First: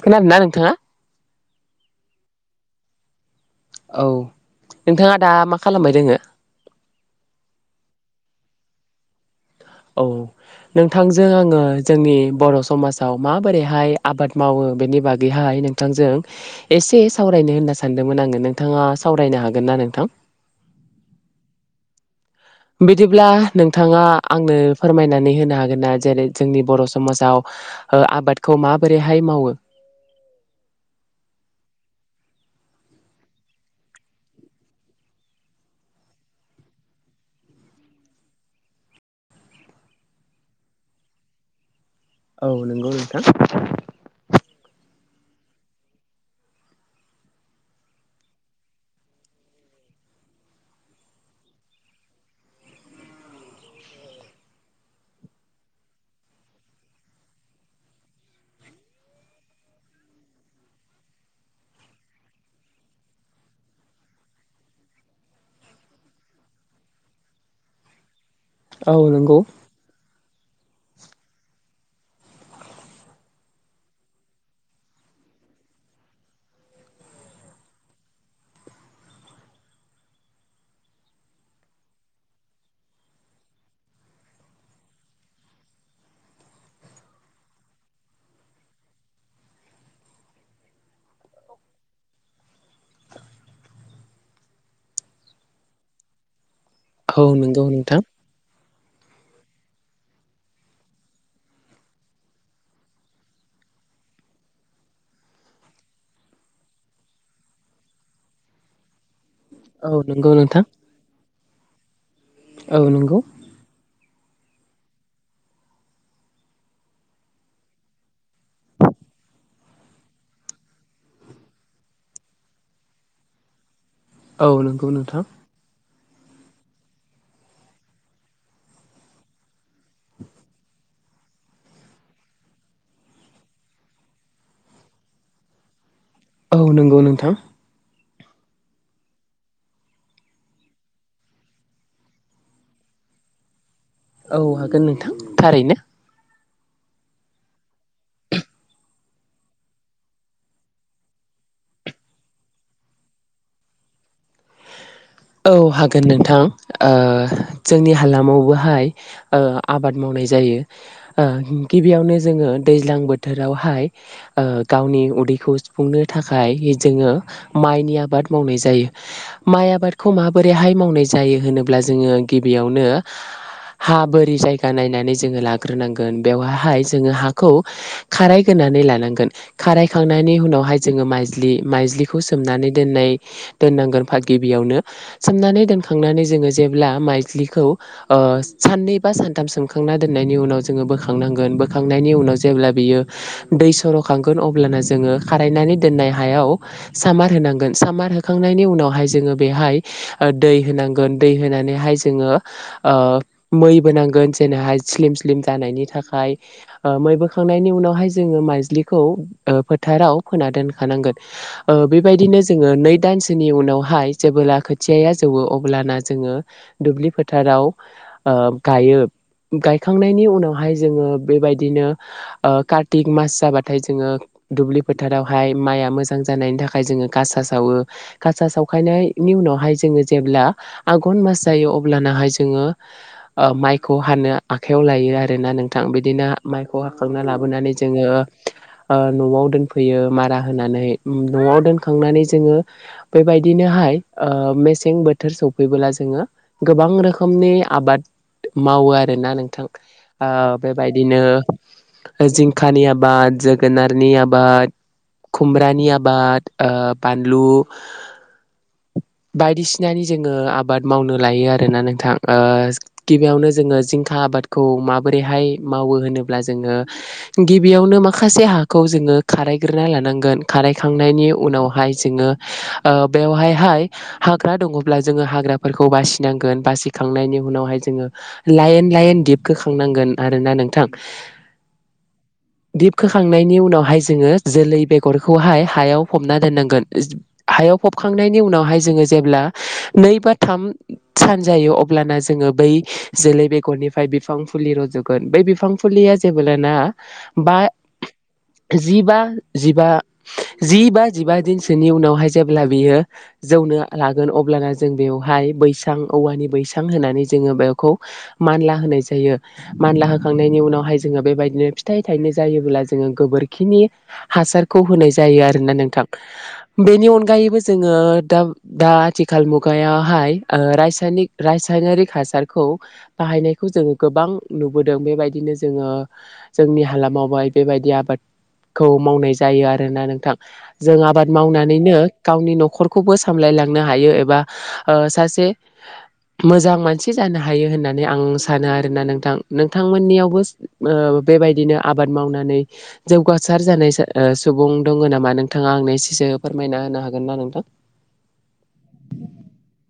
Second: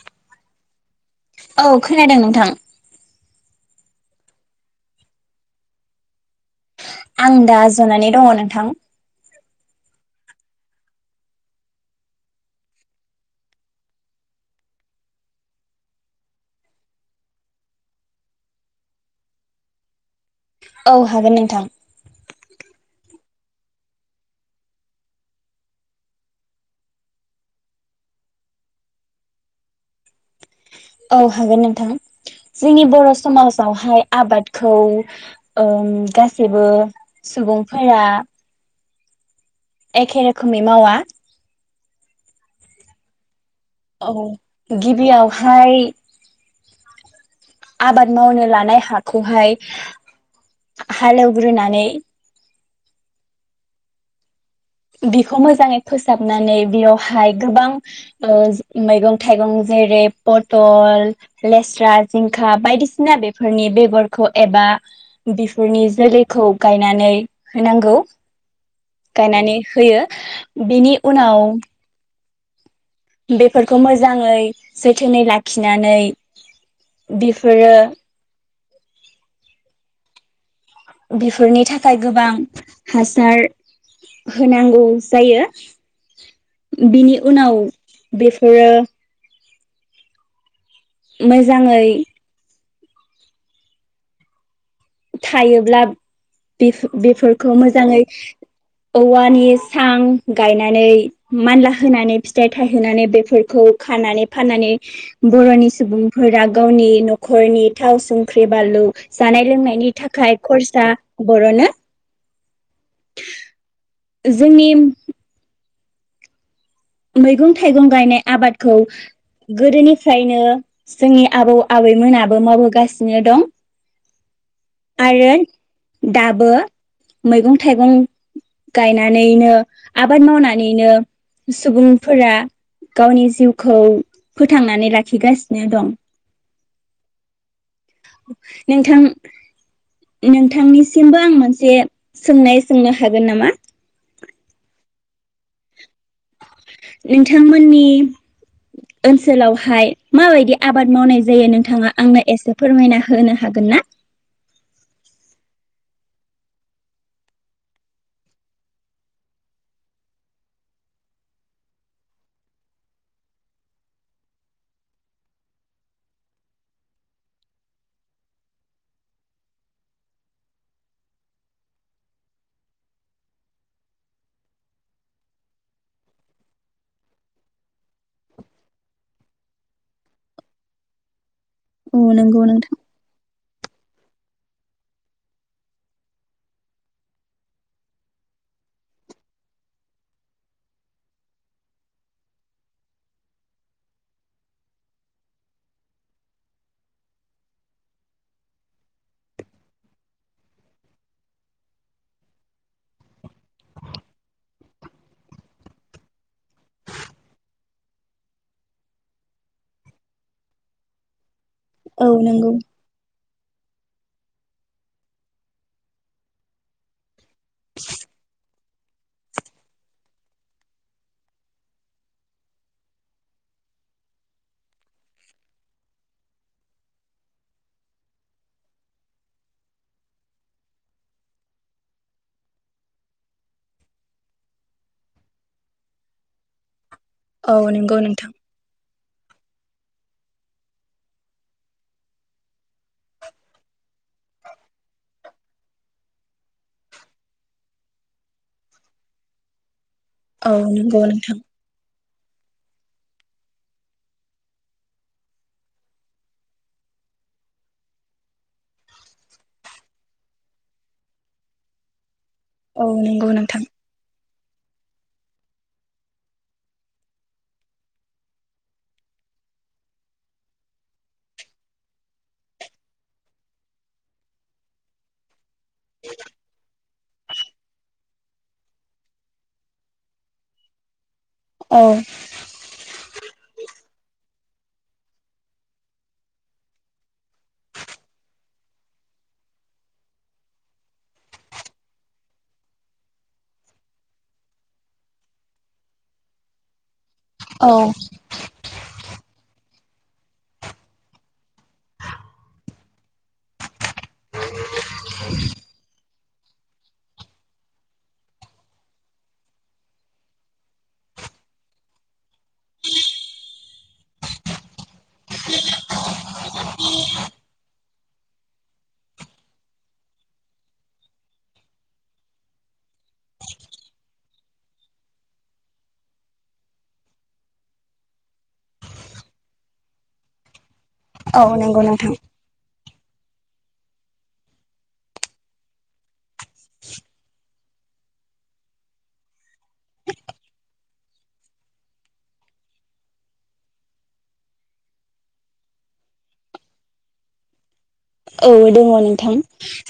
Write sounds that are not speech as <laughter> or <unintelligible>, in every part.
खोनादों ना नोंथाङा? औ खोनादों नोंथां। औ नोंथाङा दा मा खालामबाय दोङो? आं दा ज'नानै दङ' नोंथां। औ नोंथांजों आङो जोंनि बर' समाजाव माबोरैहाय आबाद मावो बेनि बागैहाय नोंथांजों एसे सावरायनो होनना सानदोंमोन आङो नोंथाङा सावरायनो हागोन ना नोंथां? औ हागोन नोंथां। अब्ला नोंथाङा आंनो फोरमायनानै होनो हागोन ना? जेरै जोंनि बर' समाजाव ओ आबादखौ माबोरैहाय मावो? औ हागोन नोंथां। जोंनि बर' समाजावहाय आबादखौ ओं गासैबो सुबुंफोरा एखे रोखोमै मावा। औ नोंगौ नोंथां। औ गिबियावहाय आबाद मावनो लानाय हाखौहाय हालेवग्रोनानै बिखौ मोजाङै फोसाबनानै बेयावहाय गोबां ओ जे मैगं थाइगं जेरै पटल, लेस्रा, जिंखा बायदिसिना बेफोरनि बेगरखौ एबा बिफोरनि जोलैखौ गायनानै होनांगौ। औ नोंगौ। गायनानै होयो बेनि उनाव बेफोरखौ मोजाङै जोथोनै लाखिनानै बिफोरो बिफोरनि थाखाय गोबां हासार होनांगौ जायो। बिनि उनाव बेफोरो मोजाङै थायोब्लाब बेफो औ बेफोरखौ नंगौ नोंथां मोजाङै औवानि सां गायनानै मानला होनानै फिथाइ थायहोनानै बेफोरखौ खानानै फाननानै बर'नि सुबुंफोरा गावनि न'खरनि थाव संख्रि बानलु जानाय लों नि औ नंगौ थाखाय नोंथां। खरसा बरनो औ नोंगौ। जोंनिम मैगं थाइगं गायनाय आबादखौ गोदोनिफ्रायनो जोंनि आबौ आबैमोनाबो मावबोगासिनो दं। औ नोंगौ नोंथां। आरो दाबो मैगं थाइगं गायनानैनो आबाद मावनानैनो सुबुंफोरा गावनि जिउखौ फोथांनानै लाखिगासिनो दं। औ नोंगौ नोंथां। नोंथां नोंथांनिसिमबो आं मोनसे सोंनाय सोंनो हागोन नामा? औ हागोन नोंथां थारैनो। नोंथांमोननि ओनसोलावहाय माबायदि आबाद मावनाय जायो नोंथाङा आंनो एसे फोरमायना होनो हागोन ना? औ हागोन नोंथां ओ जोंनि हालामावबोहाय ओ आबाद मावनाय जायो। ओ गिबियावनो जोङो दैज्लां बोथोरावहाय ओ गावनि उदैखौ सुफुंनो थाखाय जोङो माइनि आबाद मावनाय जायो माइ आबाद खौ माबोरैहाय मावनाय जायो होनोब्ला जोङो गिबियावनो हा बोरि जायगा नायनानै जोङो लाग्रोनांगोन बेवहाय जोङो हाखौ खारायग्रोनै लानांगोन खारायखांनायनि उनावहाय जोङो माइ दि औ माइज्लिखौ नंगौ सोमनानै नोंथां दोननाय दोननांगोन फाग गिबियावनो सोमनानै दोनखांनानै जोङो जेब्ला माइज्लिखौ ओ साननै बा सानथाम सोमखांना दोननायनि उनाव जोङो बोखांनांगोन बोखांनायनि उनाव जेब्ला बियो दै सरखांगोन अब्ला जोङो खारायनानै दोननाय हायाव सामार होनांगोन सामार होखांनायनि उनावहाय जोङो बेहाय ओ दै होनांगोन दै होनानैहाय जोङो ओ मै बोनांगोन जेनेहाय स्लिम स्लिम जानायनि थाखाय ओ मै बोखांनायनि उनावहाय जोङो माइज्लिखौ ओ फोथाराव फोना दोनखानांगोन। ओ औ बेबायदिनो नंगौ जोङो नै दानस जोंनि उनावहाय जेबोला खो खोथियाया जौवो अब्लाना जोङो दुब्लि फोथाराव ओ गायो। गायखांनायनि उनावहाय जोङो बेबायदिनो ओ कार्तिक मास जाबाथाय जोङो दुब्लि फोथारावहाय माइआ मोजां जानायनि थाखाय जोङो गासा सावो गासा सावखायनायनि उनावहाय जोङो जेब्ला आघन मास जायो अब्लानाहाय जोङो ओ माइखौ हानो आखाइयाव लायो आरोना नोंथां बिदिनो माइ खौ हाखांना औ लाबोनानै नंगौ जोङो नोंथां ओ नआव दोनफैयो मारा होनानै उ नआव दोनखांनानै जोङो बेबायदिनोहाय ओ मेस सें बोथोर सौफैला जोङो गोबां रोखोमनि आबाद मावो आरोना नोंथां। औ आं नंगौ बेबायदिनो नोंथां ओ जिंखानि आबाद जोगोनारनि आबाद खुमब्रानि आबाद ओ बानलु बायदिसिनानि जोङो आबाद मावनो लायो आरोना नोंथां। ओ औ नंगौ गिबियावनो नोंथां जोङो जिंखा आबाद खौ माबोरैहाय मावो होनोब्ला जोङो गिबियावनो माखासे हाखौ जोङो खारायग्रोना लानांगोन खारायखांनायनि उनावहाय जोङो ओ बेवहाय हाय हाग्रा दङब्ला जोङो हाग्राफोरखौ बासिनांगोन बासिखांनायनि उनावहाय जोङो लाइन लायन दिपखोखांनांगोन आरोना नोंथां औ दिपखोखांनायनि उनावहाय जोङो जोलै बेगरखौहाय हायाव फबना दोननांगोन हायाव फबखांनायनि उनावहाय जोङो जेब्ला नै बा थाम सान जायो अब्लाना जोङो बै जोलै बेगरनिफ्राय बिफां फुलि रजगोन बै बिफां फुलिया जेब्लाना बा औ जिबा जिबा जि बा जिबा दिनसोनि उनावहाय जेब्ला बियो जौनो लागोन अब्लाना जों बेवहाय बैसां औवानि बैसां होनानै जोङो बेखौ मानला होनाय जायो मानला होखांनायनि उनावहाय जोङो बेबायदिनो फिथाइ थायनो जायोबोला जोङो गोबोरखिनि हासारखौ होनाय जायो आरोना नोंथां। बेनि अनगायैबो जोङो दा दा आथिखाल मुगायावहाय रासायनिक रासायनारिक हासारखौ बाहायनायखौ जोङो गोबां नुबोदों बेबायदिनो जोङो जोंनि हालामावहाय बेबायदि आबादखौ मावनाय जायो आरोना नोंथां। जों आबाद औ नंगौ मावनानैनो नोंथां गावनि नखर खौबो सामलायलांनो हायो एबा ओ सासे मोजां मानसि जानो हायो होननानै आं सानो आरोना नोंथां नोंथांमोननियावबो ओ बेबायदिनो आबाद मावनानै जौगासार जानाय सुबुं दंङ नामा नोंथाङा आंनो एसेसो फोरमायना होनो हागोन ना नोंथां औ दंङ नोंथां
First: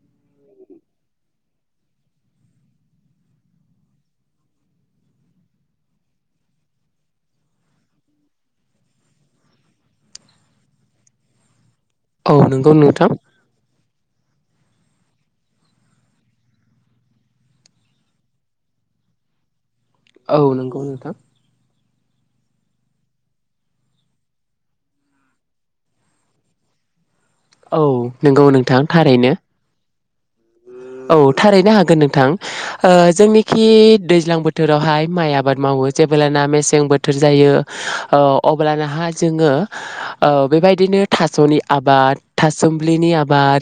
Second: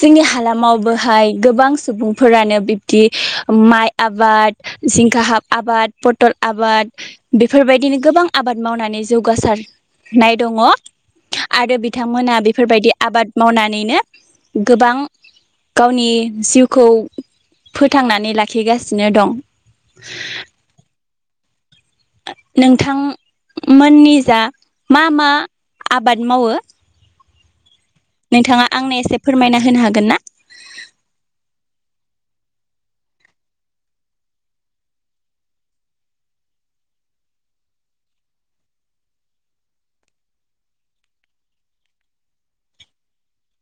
जोंनि हालामावबोहाय गोबां सुबुंफोरानो बिब्दि माइ आबाद जिंखा हाब आबाद पटल आबाद बेफोरबायदिनो गोबां आबाद मावनानै जौगासारनाय दंङ आरो बि औ बिथांमोना नंगौ बेफोरबायदि नोंथां मावनानैनो गोबां गावनि जिउखौ फोथांनानै लाखिगासिनो दं औ नंगौ नोंथां ओ नोंथांमोननि जा मा मा आबाद मावो औ नंगौ नोंथाङा नोंथां आंनो एसे थारैनो फोरमायना होनो हागोन ना गोनांथां ओ जोंनिखि दैज्लां बोथोरावहाय माइ आबाद मावो जेब्लाना मेसें बोथोर जायो ओ अब्लानाहाय जोंङो ओ बेबायदिनो थासनि आबाद थासुमलिनि आबाद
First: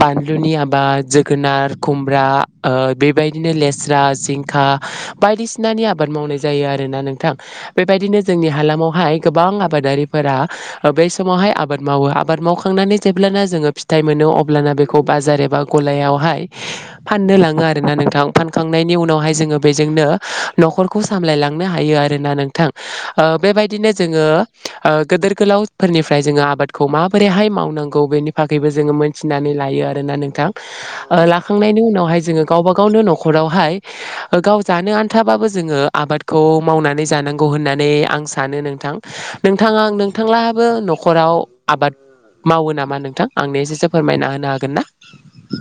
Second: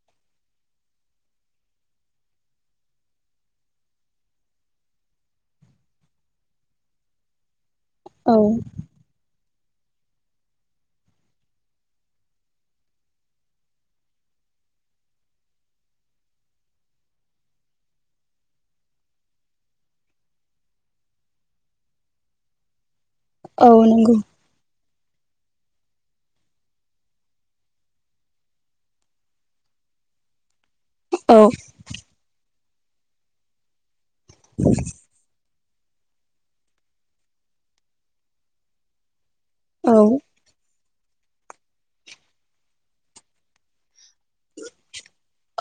बानलुनि आबाद गोनार खुमब्रा ओ बेबायदिनो लेस्रा जिंखा बायदिसिनानि आबाद मावनाय जायो आरोना नोंथां बेबायदिनो औ जोंनि हालामावहाय गोबां आब आबादारिफोरा बेै समावहाय आबाद मावो आबाद मावखांनानै जेब्लाना जोंङो फिथाइ मोनो अब्लाना बेखौ बाजार एबा गलायाव हाय फाननो लांङो आरोना नोंथां फानखांनायनि उनावहाय जोंङो बेजोंनो नखरखौ सामलायलांनो हायो आरोना नोंथां ओ औ बेबायदिनो नंगौ जोंङो ओ गोदोर गोलावफोरनिफ्राय जोंङो आबादखौ माबोरैहाय मावनांगौ बेनि बागैबो जोंङो मोनथिनानै लायो आरोना नोंथां लाखांनायनि उनावहाय जोंङो गावबा-गाव - - गावनो नखरावहाय - - गाव जानो आन्थाबाबो - - जोंङो आबादखौ मावनानै जानांगौ होननानै आं सानो नोंथां - - नोंथाङा औ नोंथांलाहाबो नखराव - - आबाद मावो नामा नोंथां आंनो एसेसो फोरमायना होनो हागोन ना?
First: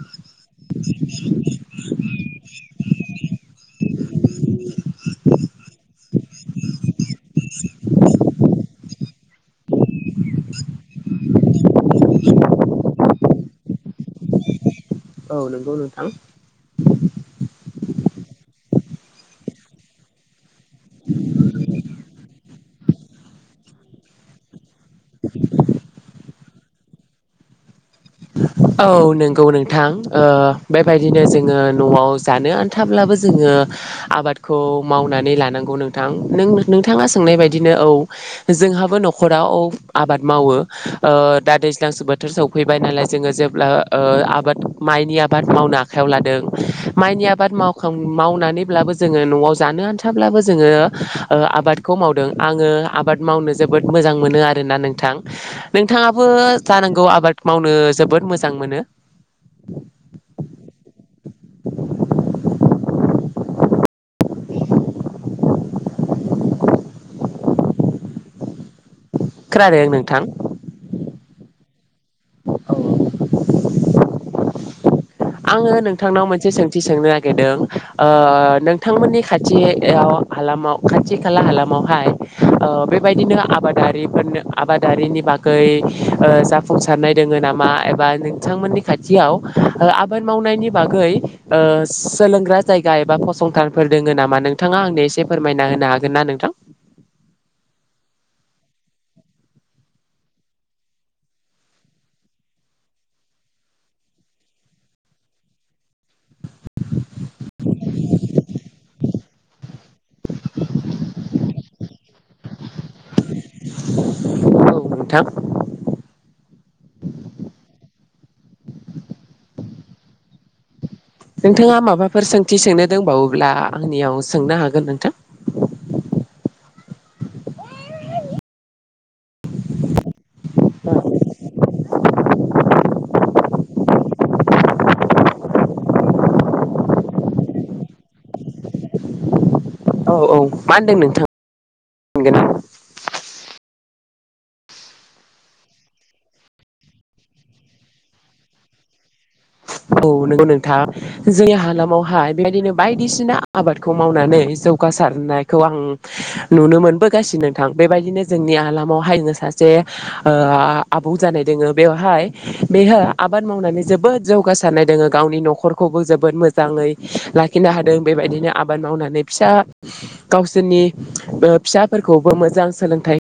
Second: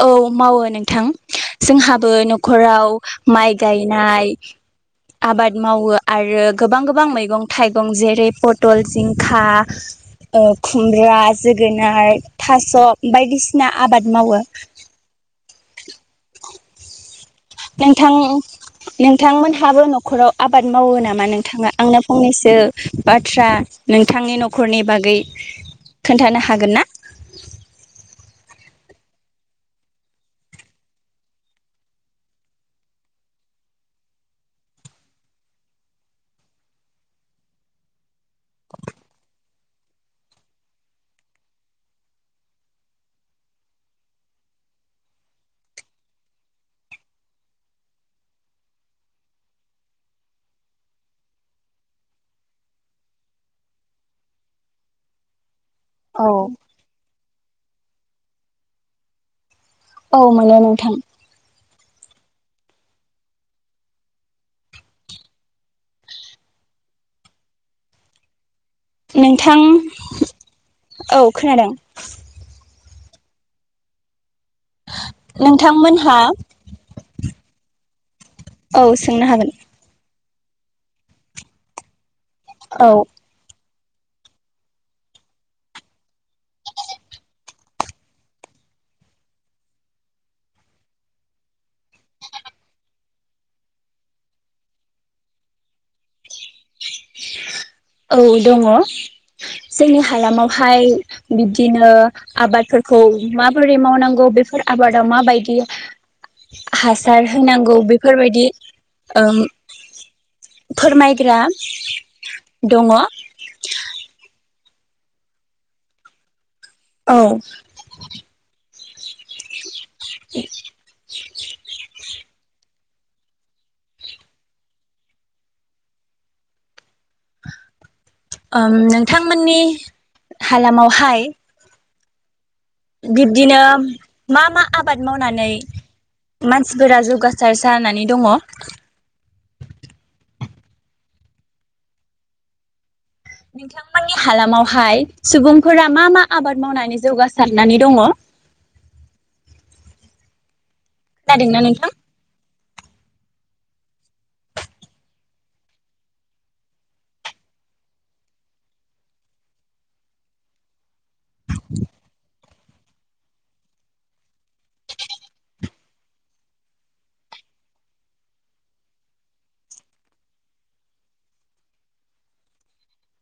औ मा <unintelligible> मावो नोंथां जोंहाबो नखराव माइ गायनाय आबाद मावो आरो गोबां - गोबां मैगं थाइगं जेरै पटल जिंखा खुमब्रा जोगोनार थास' बायदिसिना आबाद - - मावो औ नंगौ नोंथां । नोंथां नोंथांमोनहाबो नखराव - - आबाद मावो नामा नोंथाङा आंनो फंनैसो बाथ्रा - - नोंथांनि न नखरनि बागै खोन्थानो हागोन ना? औ नंगौ नोंथां बेबायदिनो जोंङो नआव जानो आनथाब्लाबो जोंङो आबादखौ मावनानै लानांगौ नोंथां नों नोंथाङा सोंनाय बायदिनो औ जोंहाबो नखराव औ आबाद मावो दा दैज्लांसो बोथोर सौफै- -' <unintelligible> नालाय जोंङो जेब्ला आबाद माइनि आबाद मावनो आखाइयाव लादों माइनि आबाद मावखां मावनानैब्लाबो जोङो नआव जानो आन्थाब्लाबो जोंङो आबादखौ मावदों आंङो आबाद मावनो जोबोद मोजां मोनो आरोना नोंथां । नोंथांङाबो औ जानांगौ आबाद - - मावनो जोबोद मोजां मोनो । औ मोनो नोंथां । नोंथां खोनादों नोंथां औ - - खोनादों आङो नोंथांमोनहा नोंथांनाव मोनसे सोंथि सोंनो नागिरदों ओ औ नोंथांमोननि सोंनो हागोन खाथियाव हालामाव खाथि खाला हालामावहाय ओ औ बेबायदिनो आबाद - - आबादारिनि बागै जाफुंसारनाय दोङ नामा एबा नोंथांमोननि खाथियाव - - आबाद मावनायनि ओ बागै सोलोंग्रा जायगा एबा फसंथानफोर दङ नामा नोंथाङा आंनो एसे फोरमायना होनो हागोन ना नोंथां? औ दङ जोंनि हालामावहाय बिब्दिनो आबादफोरखौ माबोरै मावनांगौ बेफोर आबादा माबायदि हासार होनांगौ बेफोरबायदि ओम फोरमायग्रा - - दङ औ नोंथां औ नोंथाङा माबाफोर सोंथि सोंनो दंबावोब्ला आंनियाव सोंनो हागोन नोंथां नोंथांमोननि हालामावहाय - - बिब्दिनो मा मा आबाद मावनानै मानसिफोरा जौगासार जानानै दङ? औ औ मा होनदों नोंथां <inaudible> नोंथांनि हालामावहाय सुबुंफोरा मा मा आबाद मावनानै जौगासारनानै दङ । <inaudible> जोंनि नोंथां हालामावहा बेबायदिनो बायदिसिना आबादखौ मावनानै जौगासारनायखौ आं नुनो मोनबोगासिनो नोंथां बेबायदिनो जोंनि हालामावहाय सासे ओ आबौ जानाय दोङो बेवहाय बेयो आबाद मावनानै जोबोद जौगासारनाय दोङो गावनि न'खरखौबो जोबोद मोजाङै लाखिनो हादों बेबायदिनो आबाद मावनानै फिसा गावसोरनि ओ फिसाफोरखौबो मोजां सोलोंथाइ।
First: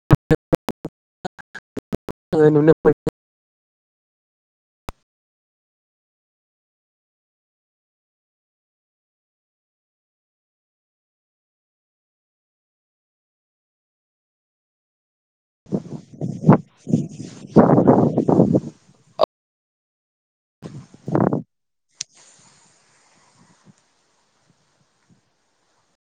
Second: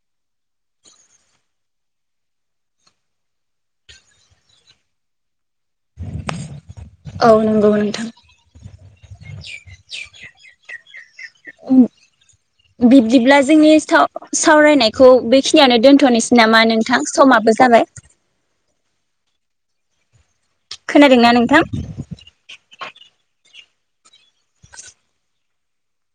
<unintelligible> औ नंगौ नोंथां बिब्दिब्ला जोंनि साव सावरायनायखौ बेखिनियावनो दोनथ'नोसै नामा नोंथां समाबो जाबाय। खोनादोंना नोंथां?